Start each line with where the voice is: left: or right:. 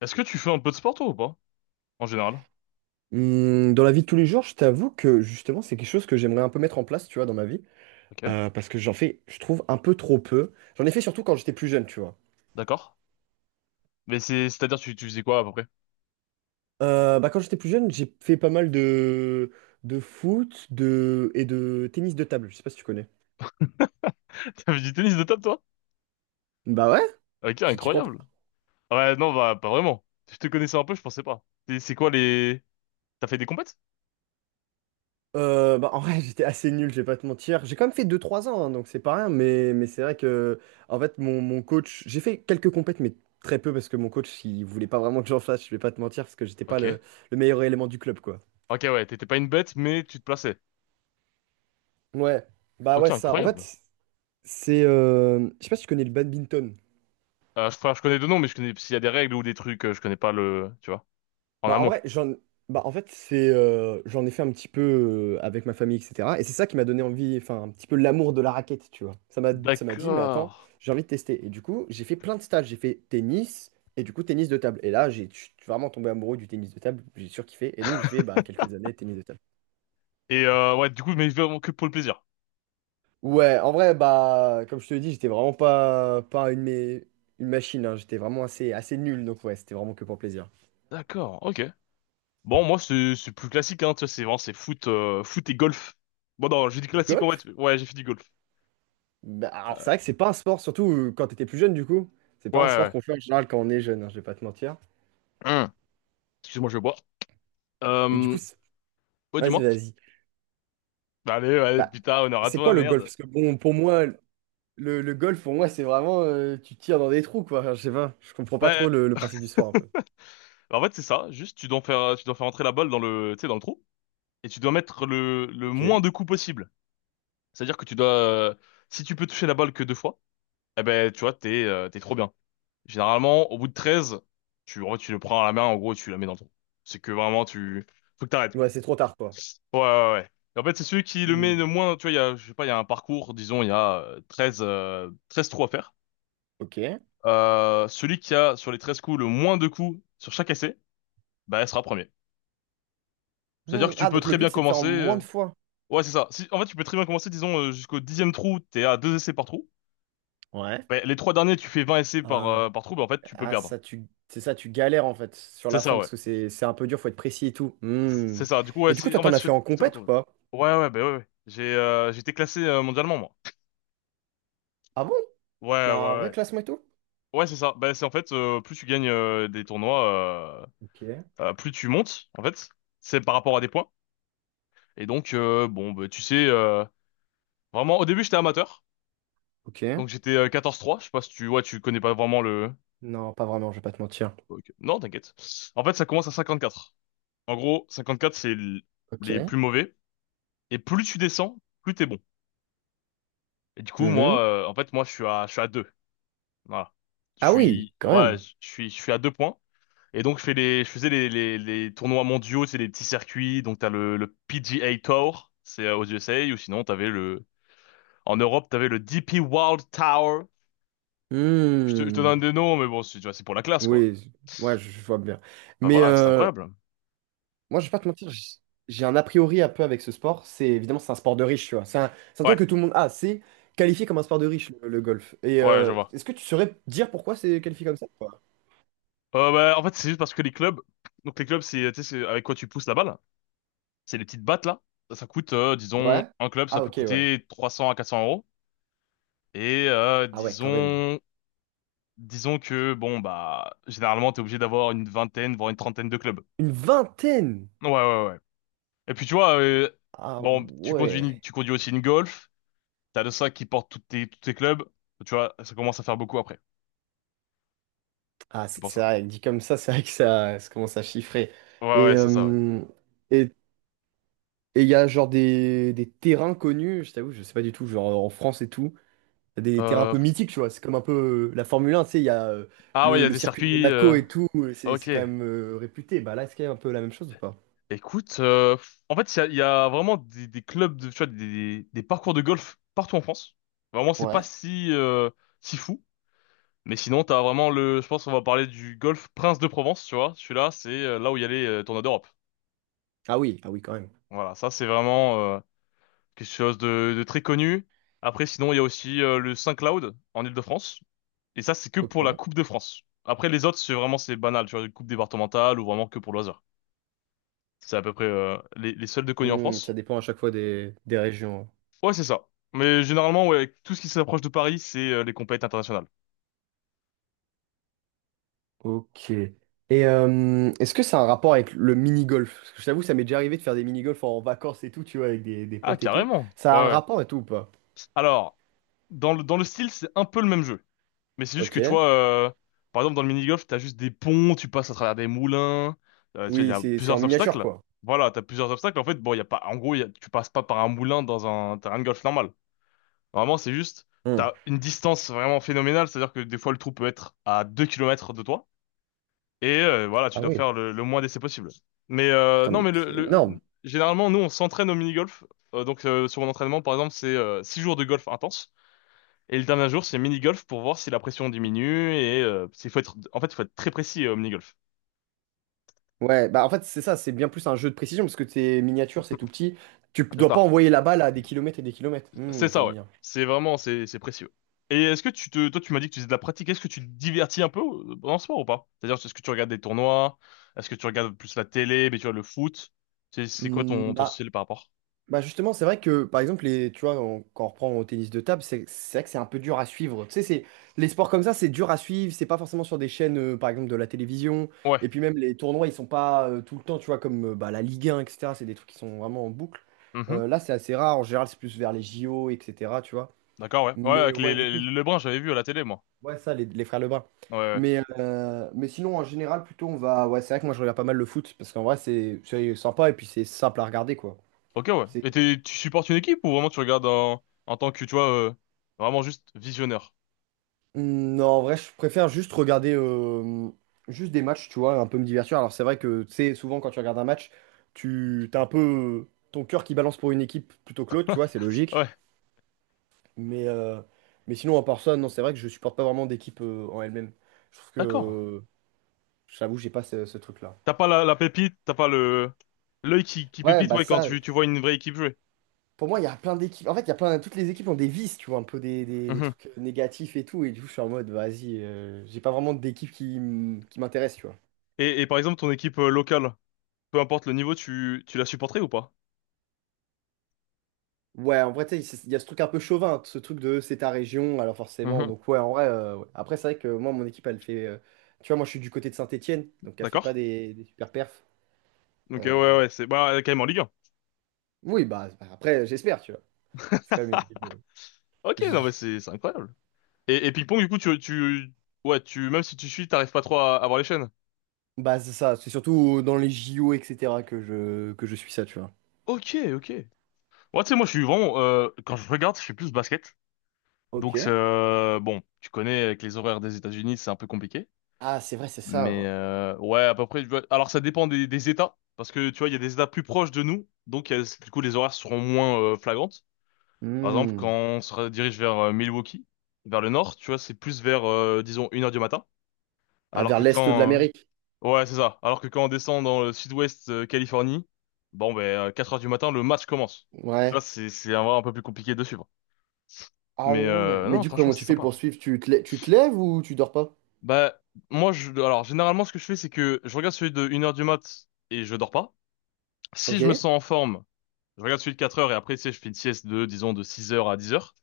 left: Est-ce que tu fais un peu de sport toi ou pas? En général.
right: Dans la vie de tous les jours, je t'avoue que justement, c'est quelque chose que j'aimerais un peu mettre en place, tu vois, dans ma vie.
left: Ok,
right: Parce que j'en fais, je trouve, un peu trop peu. J'en ai fait surtout quand j'étais plus jeune, tu vois.
left: d'accord. Mais c'est-à-dire tu faisais quoi à peu près?
right: Quand j'étais plus jeune, j'ai fait pas mal de foot de... et de tennis de table. Je sais pas si tu connais.
left: T'avais du tennis de table toi?
right: Bah ouais,
left: Ok,
right: tu t'y crois
left: incroyable.
right: pas?
left: Ouais, non, bah pas vraiment. Si je te connaissais un peu, je pensais pas. C'est quoi les. T'as fait des compètes?
right: Bah en vrai, j'étais assez nul, je vais pas te mentir. J'ai quand même fait deux trois ans, hein, donc c'est pas rien. Mais c'est vrai que, en fait, mon coach, j'ai fait quelques compètes, mais très peu parce que mon coach, il voulait pas vraiment que j'en fasse, je vais pas te mentir, parce que j'étais pas
left: Ok.
right: le meilleur élément du club, quoi.
left: Ok, ouais, t'étais pas une bête, mais tu te plaçais.
right: Ouais, bah
left: Ok,
right: ouais, c'est ça. En
left: incroyable.
right: fait, c'est. Je sais pas si tu connais le badminton.
left: Enfin, je connais deux noms, mais je connais s'il y a des règles ou des trucs, je connais pas le. Tu vois, en
right: Bah en
left: amont.
right: vrai, j'en. Bah en fait, c'est. J'en ai fait un petit peu avec ma famille, etc. Et c'est ça qui m'a donné envie, enfin, un petit peu l'amour de la raquette, tu vois. Ça m'a dit, mais attends,
left: D'accord.
right: j'ai envie de tester. Et du coup, j'ai fait plein de stages. J'ai fait tennis, et du coup, tennis de table. Et là, j'ai je suis vraiment tombé amoureux du tennis de table. J'ai surkiffé. Et donc, j'ai fait bah, quelques années de tennis de table.
left: Et ouais, du coup, mais vraiment que pour le plaisir.
right: Ouais, en vrai, bah, comme je te le dis, j'étais vraiment pas une, une machine, hein. J'étais vraiment assez nul. Donc, ouais, c'était vraiment que pour plaisir.
left: D'accord, ok. Bon, moi, c'est plus classique, hein, tu vois, c'est foot, foot et golf. Bon, non, j'ai dit classique, en fait.
right: Golf?
left: Ouais, j'ai fait du golf.
right: Bah, alors
left: Euh,
right: c'est vrai que c'est pas un sport, surtout quand t'étais plus jeune du coup. C'est
left: ouais,
right: pas un sport
left: ouais.
right: qu'on fait en général quand on est jeune, hein, je vais pas te mentir.
left: Hum. Excuse-moi, je vais boire.
right: Et du coup,
left: Euh, ouais,
right: vas-y,
left: dis-moi.
right: vas-y.
left: Bah, allez, allez,
right: Bah,
left: putain, honneur à
right: c'est
left: toi,
right: quoi le golf?
left: merde.
right: Parce que bon, pour moi, le golf, pour moi, c'est vraiment tu tires dans des trous, quoi. Enfin, je sais pas, je comprends pas
left: Bah,
right: trop le principe du sport un peu.
left: en fait, c'est ça. Juste, tu dois faire entrer la balle tu sais, dans le trou. Et tu dois mettre le
right: Ok.
left: moins de coups possible. C'est-à-dire que si tu peux toucher la balle que deux fois, eh ben, tu vois, t'es trop bien. Généralement, au bout de 13, en vrai, tu le prends à la main, en gros, et tu la mets dans le trou. C'est que vraiment, faut que t'arrêtes, quoi.
right: Ouais, c'est trop tard, quoi.
left: Ouais, ouais, ouais. En fait, c'est celui qui le met le
right: Hmm.
left: moins, tu vois, je sais pas, il y a un parcours, disons, il y a 13 13 trous à faire.
right: Ok.
left: Celui qui a, sur les 13 coups, le moins de coups sur chaque essai, bah, elle sera premier. C'est-à-dire
right: Hmm.
left: que tu
right: Ah,
left: peux
right: donc le
left: très
right: but,
left: bien
right: c'est de faire en
left: commencer,
right: moins
left: euh,
right: de fois.
left: Ouais, c'est ça. Si, en fait, tu peux très bien commencer, disons, jusqu'au dixième trou, t'es à deux essais par trou.
right: Ouais.
left: Bah, les trois derniers, tu fais 20 essais
right: Ah,
left: par trou, bah, en fait, tu peux
right: ah,
left: perdre.
right: ça, c'est ça, tu galères en fait sur
left: C'est
right: la
left: ça,
right: fin
left: ouais.
right: parce que c'est un peu dur, faut être précis et tout. Hmm.
left: C'est ça. Du coup,
right: Et
left: ouais,
right: du coup, toi,
left: en
right: t'en
left: fait,
right: as
left: je
right: fait en
left: te
right: compète ou
left: retourne.
right: pas?
left: Ouais, ouais, bah, ouais, ouais. J'étais classé mondialement, moi.
right: Ah bon? Il y
left: Ouais,
right: a
left: ouais,
right: un vrai
left: ouais.
right: classement et tout?
left: Ouais, c'est ça. Bah, c'est en fait, plus tu gagnes des tournois, euh,
right: Ok.
left: euh, plus tu montes, en fait. C'est par rapport à des points. Et donc, bon, bah, tu sais, vraiment, au début, j'étais amateur.
right: Ok.
left: Donc, j'étais 14-3. Je sais pas si ouais, tu connais pas vraiment le.
right: Non, pas vraiment, je vais pas te mentir.
left: Ok. Non, t'inquiète. En fait, ça commence à 54. En gros, 54, c'est les plus
right: Ok.
left: mauvais. Et plus tu descends, plus t'es bon. Et du coup,
right: Mhm.
left: en fait, moi, je suis à 2. Voilà. Je
right: Ah oui,
left: suis,
right: quand
left: ouais,
right: même.
left: je suis à 2 points. Et donc, je faisais les tournois mondiaux, c'est des petits circuits. Donc, t'as le PGA Tour, c'est aux USA, ou sinon, en Europe, t'avais le DP World Tour. Je te
right: Hmm.
left: donne des noms, mais bon, tu vois, c'est pour la classe, quoi.
right: Oui, je- ouais, je vois bien.
left: Enfin,
right: Mais
left: voilà, c'est
right: euh,
left: incroyable.
right: Moi, je vais pas te mentir, j'ai un a priori un peu avec ce sport. C'est un sport de riche, tu vois. C'est un
left: Ouais,
right: truc que tout le monde a. C'est qualifié comme un sport de riche, le golf.
left: ouais, je vois.
right: Est-ce que tu saurais dire pourquoi c'est qualifié comme ça, quoi?
left: Bah, en fait, c'est juste parce que les clubs, donc les clubs, tu sais, c'est avec quoi tu pousses la balle. C'est les petites battes, là. Ça coûte, disons,
right: Ouais?
left: un club, ça
right: Ah
left: peut
right: ok, ouais.
left: coûter 300 à 400 euros. Et,
right: Ah ouais, quand même.
left: disons que, bon, bah, généralement, t'es obligé d'avoir une vingtaine, voire une trentaine de clubs.
right: Une vingtaine!
left: Ouais, ouais, ouais. Et puis tu vois,
right: Ah
left: bon,
right: ouais.
left: tu conduis aussi une Golf, t'as le sac qui porte tous tes clubs, tu vois, ça commence à faire beaucoup après.
right: Ah,
left: C'est pour
right: c'est
left: ça.
right: vrai, dit comme ça, c'est vrai que ça commence à chiffrer.
left: Ouais,
right: Et
left: ouais, c'est ça, ouais.
right: euh, et et il y a genre des terrains connus, je t'avoue, je sais pas du tout, genre en France et tout, t'as des terrains un
left: Euh,
right: peu mythiques, tu vois, c'est comme un peu la Formule 1, tu sais, il y a
left: ah ouais, il y a
right: le
left: des
right: circuit de
left: circuits,
right: Monaco et tout, c'est
left: ok.
right: quand même réputé. Bah là, est-ce qu'il y a un peu la même chose ou pas?
left: Écoute, en fait, il y a vraiment tu vois, des parcours de golf partout en France. Vraiment, c'est pas
right: Ouais.
left: si fou. Mais sinon, t'as vraiment je pense qu'on va parler du golf Prince de Provence, tu vois. Celui-là, c'est là où il y a les tournois d'Europe.
right: Ah oui, ah oui, quand même.
left: Voilà, ça, c'est vraiment, quelque chose de très connu. Après, sinon, il y a aussi le Saint-Cloud en Île-de-France. Et ça, c'est que
right: Ok.
left: pour la Coupe de France. Après, les autres, c'est banal, tu vois, une coupe départementale ou vraiment que pour loisir. C'est à peu près les seuls de connus en
right: Hmm,
left: France.
right: ça dépend à chaque fois des régions, hein.
left: Ouais, c'est ça. Mais généralement, ouais, tout ce qui s'approche de Paris, c'est les compétitions internationales.
right: Ok. Est-ce que ça a un rapport avec le mini-golf? Parce que je t'avoue, ça m'est déjà arrivé de faire des mini-golf en vacances et tout, tu vois, avec des
left: Ah,
right: potes et tout.
left: carrément. Ouais,
right: Ça a un
left: ouais.
right: rapport et tout ou pas?
left: Alors, dans le style, c'est un peu le même jeu. Mais c'est juste
right: Ok.
left: que tu vois, par exemple dans le mini-golf, t'as juste des ponts, tu passes à travers des moulins, tu vois, il y
right: Oui,
left: a
right: c'est en
left: plusieurs
right: miniature,
left: obstacles.
right: quoi.
left: Voilà, t'as plusieurs obstacles. En fait, bon, il y a pas, en gros, tu passes pas par un moulin dans un terrain de golf normal. Normalement, c'est juste,
right: Hmm.
left: t'as une distance vraiment phénoménale, c'est-à-dire que des fois le trou peut être à 2 kilomètres de toi, et voilà, tu
right: Ah
left: dois
right: oui.
left: faire le moins d'essais possible. Mais
right: Attends,
left: non,
right: mais c'est énorme.
left: généralement, nous, on s'entraîne au mini-golf. Donc, sur mon entraînement, par exemple, c'est 6 jours de golf intense. Et le dernier jour, c'est mini-golf pour voir si la pression diminue et en fait, il faut être très précis au mini-golf.
right: Ouais, bah en fait, c'est ça, c'est bien plus un jeu de précision parce que tes miniatures, c'est tout petit.
left: Ça
right: Dois pas
left: part.
right: envoyer la balle à des kilomètres et des kilomètres. Hmm,
left: C'est
right: je
left: ça,
right: vois
left: ouais.
right: bien.
left: C'est précieux. Et est-ce que toi, tu m'as dit que tu faisais de la pratique. Est-ce que tu te divertis un peu dans ce sport ou pas? C'est-à-dire, est-ce que tu regardes des tournois? Est-ce que tu regardes plus la télé, mais tu vois le foot? C'est quoi
right: Hmm,
left: ton
right: bah,
left: style par rapport?
right: Bah justement, c'est vrai que par exemple, les, tu vois, on- quand on reprend au tennis de table, c'est vrai que c'est un peu dur à suivre. Tu sais, c'est les sports comme ça, c'est dur à suivre. C'est pas forcément sur des chaînes, par exemple, de la télévision.
left: Ouais.
right: Et puis même les tournois, ils sont pas tout le temps, tu vois, comme la Ligue 1, etc. C'est des trucs qui sont vraiment en boucle.
left: Mhm.
right: Là, c'est assez rare. En général, c'est plus vers les JO, etc. Tu vois.
left: D'accord, ouais. Ouais,
right: Mais
left: avec
right: ouais, du
left: les
right: coup,
left: Lebrun, j'avais vu à la télé, moi.
right: ouais, ça, les frères Lebrun.
left: Ouais, ouais.
right: Mais sinon, en général, plutôt, on va. Ouais, c'est vrai que moi, je regarde pas mal le foot parce qu'en vrai, c'est sympa et puis c'est simple à regarder, quoi.
left: Ok, ouais. Et tu supportes une équipe ou vraiment tu regardes en tant que, tu vois, vraiment juste visionneur?
right: Mmh, Non, en vrai, je préfère juste regarder juste des matchs, tu vois, un peu me divertir. Alors, c'est vrai que, tu sais, souvent, quand tu regardes un match, tu t'as un peu ton cœur qui balance pour une équipe plutôt que l'autre, tu vois, c'est logique.
left: Ouais.
right: Mais, euh, mais sinon, en part ça, non, c'est vrai que je supporte pas vraiment d'équipe en elle-même. Je trouve que,
left: D'accord.
right: j'avoue, j'ai pas ce truc-là.
left: T'as pas la pépite, t'as pas le l'œil qui
right: Ouais,
left: pépite,
right: bah
left: ouais, quand
right: ça,
left: tu vois une vraie équipe jouer.
right: pour moi, il y a plein d'équipes. En fait, il y a plein, toutes les équipes ont des vices, tu vois, un peu des
left: Mhm.
right: trucs négatifs et tout. Et du coup, je suis en mode, vas-y, j'ai pas vraiment d'équipe qui m'intéresse, tu vois.
left: Et par exemple ton équipe locale, peu importe le niveau, tu la supporterais ou pas?
right: Ouais, en vrai, tu sais, il y a ce truc un peu chauvin, ce truc de c'est ta région, alors forcément.
left: Mhm.
right: Donc, ouais, en vrai, ouais. Après, c'est vrai que moi, mon équipe, elle fait. Tu vois, moi, je suis du côté de Saint-Étienne, donc elle fait pas
left: D'accord?
right: des super perfs.
left: Donc
right: Euh,
left: ouais, ouais, c'est, bah euh,, quand même en Ligue 1.
right: Oui, bah, après, j'espère, tu vois. C'est quand même une équipe de.
left: Ok,
right: Je-
left: non, mais c'est incroyable. Et ping-pong, du coup, tu, ouais, tu même si tu suis, t'arrives pas trop à voir les chaînes.
right: Bah, c'est ça, c'est surtout dans les JO, etc., que que je suis ça, tu vois.
left: Ok, ok. Ouais, tu sais, moi je suis vraiment quand je regarde, je suis plus basket.
right: Ok.
left: Donc c'est, bon, tu connais, avec les horaires des États-Unis, c'est un peu compliqué.
right: Ah, c'est vrai, c'est ça,
left: Mais
right: ouais.
left: ouais, à peu près. Alors ça dépend des États, parce que tu vois, il y a des États plus proches de nous, donc du coup les horaires seront moins flagrantes. Par exemple, quand
right: Hmm.
left: on se dirige vers Milwaukee, vers le nord, tu vois, c'est plus vers, disons, une heure du matin.
right: Ah,
left: Alors
right: vers
left: que
right: l'est de
left: quand... euh,
right: l'Amérique.
left: Ouais, c'est ça. Alors que quand on descend dans le sud-ouest Californie, bon, ben, 4 heures du matin, le match commence. Donc là,
right: Ouais.
left: c'est un peu plus compliqué de suivre.
right: Ah
left: Mais
right: ouais. Mais
left: non,
right: du coup,
left: franchement,
right: comment
left: c'est
right: tu fais
left: sympa.
right: pour suivre? Tu te lèves ou tu dors pas?
left: Bah, moi, alors, généralement, ce que je fais, c'est que je regarde celui de une heure du mat et je dors pas. Si
right: Ok.
left: je me sens en forme, je regarde celui de 4 heures et après, tu sais, je fais une sieste disons, de 6 heures à 10 heures.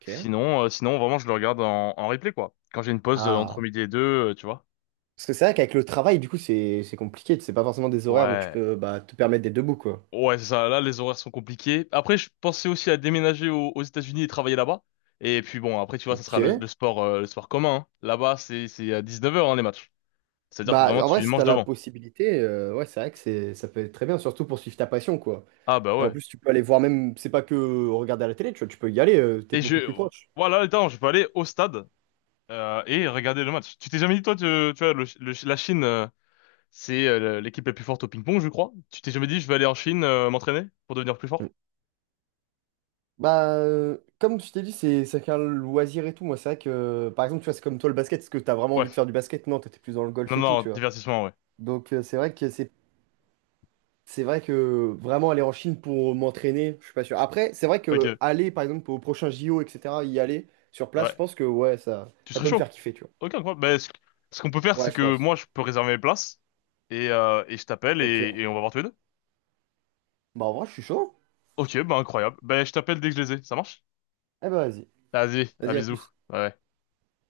right: Ok.
left: Sinon, sinon, vraiment, je le regarde en replay, quoi. Quand j'ai une pause entre
right: Ah.
left: midi et deux, tu vois.
right: Parce que c'est vrai qu'avec le travail, du coup, c'est compliqué. C'est pas forcément des horaires où tu
left: Ouais.
right: peux bah, te permettre d'être debout, quoi.
left: Ouais, c'est ça. Là, les horaires sont compliqués. Après, je pensais aussi à déménager aux États-Unis et travailler là-bas. Et puis bon, après, tu vois, ça sera
right: Ok.
left: le sport commun, hein. Là-bas, c'est à 19h, hein, les matchs. C'est-à-dire que
right: Bah,
left: vraiment,
right: en vrai,
left: tu
right: si
left: manges
right: t'as la
left: devant.
right: possibilité, ouais, c'est vrai que c'est ça peut être très bien, surtout pour suivre ta passion, quoi.
left: Ah, bah
right: Et en
left: ouais.
right: plus, tu peux aller voir même, c'est pas que regarder à la télé, tu vois, tu peux y aller, t'es
left: Et
right: beaucoup plus proche.
left: voilà, attends, je peux aller au stade, et regarder le match. Tu t'es jamais dit, toi, tu vois, la Chine. C'est l'équipe la plus forte au ping-pong, je crois. Tu t'es jamais dit, je vais aller en Chine m'entraîner pour devenir plus fort?
right: Mm. Bah, comme je t'ai dit, c'est qu'un loisir et tout. Moi, c'est vrai que, par exemple, tu vois, c'est comme toi le basket, est-ce que t'as vraiment envie de
left: Ouais.
right: faire du basket? Non, t'étais plus dans le
left: Non,
right: golf et tout,
left: non,
right: tu vois.
left: divertissement, ouais.
right: Donc, C'est vrai que vraiment aller en Chine pour m'entraîner, je suis pas sûr. Après, c'est vrai
left: Ok,
right: que aller par exemple au prochain JO, etc., y aller sur place, je
left: ouais.
right: pense que ouais,
left: Tu
right: ça
left: serais
right: peut me
left: chaud?
right: faire kiffer, tu
left: Ok, quoi. Ben, ce qu'on peut faire,
right: vois. Ouais,
left: c'est
right: je
left: que
right: pense.
left: moi, je peux réserver mes places et je t'appelle
right: Ok.
left: et on va voir tous les deux.
right: Bah en vrai, je suis chaud,
left: Ok, ben, incroyable. Ben, je t'appelle dès que je les ai. Ça marche?
right: hein. Eh ben vas-y.
left: Vas-y, à
right: Vas-y, à
left: bisous.
right: plus.
left: Ouais. Ouais.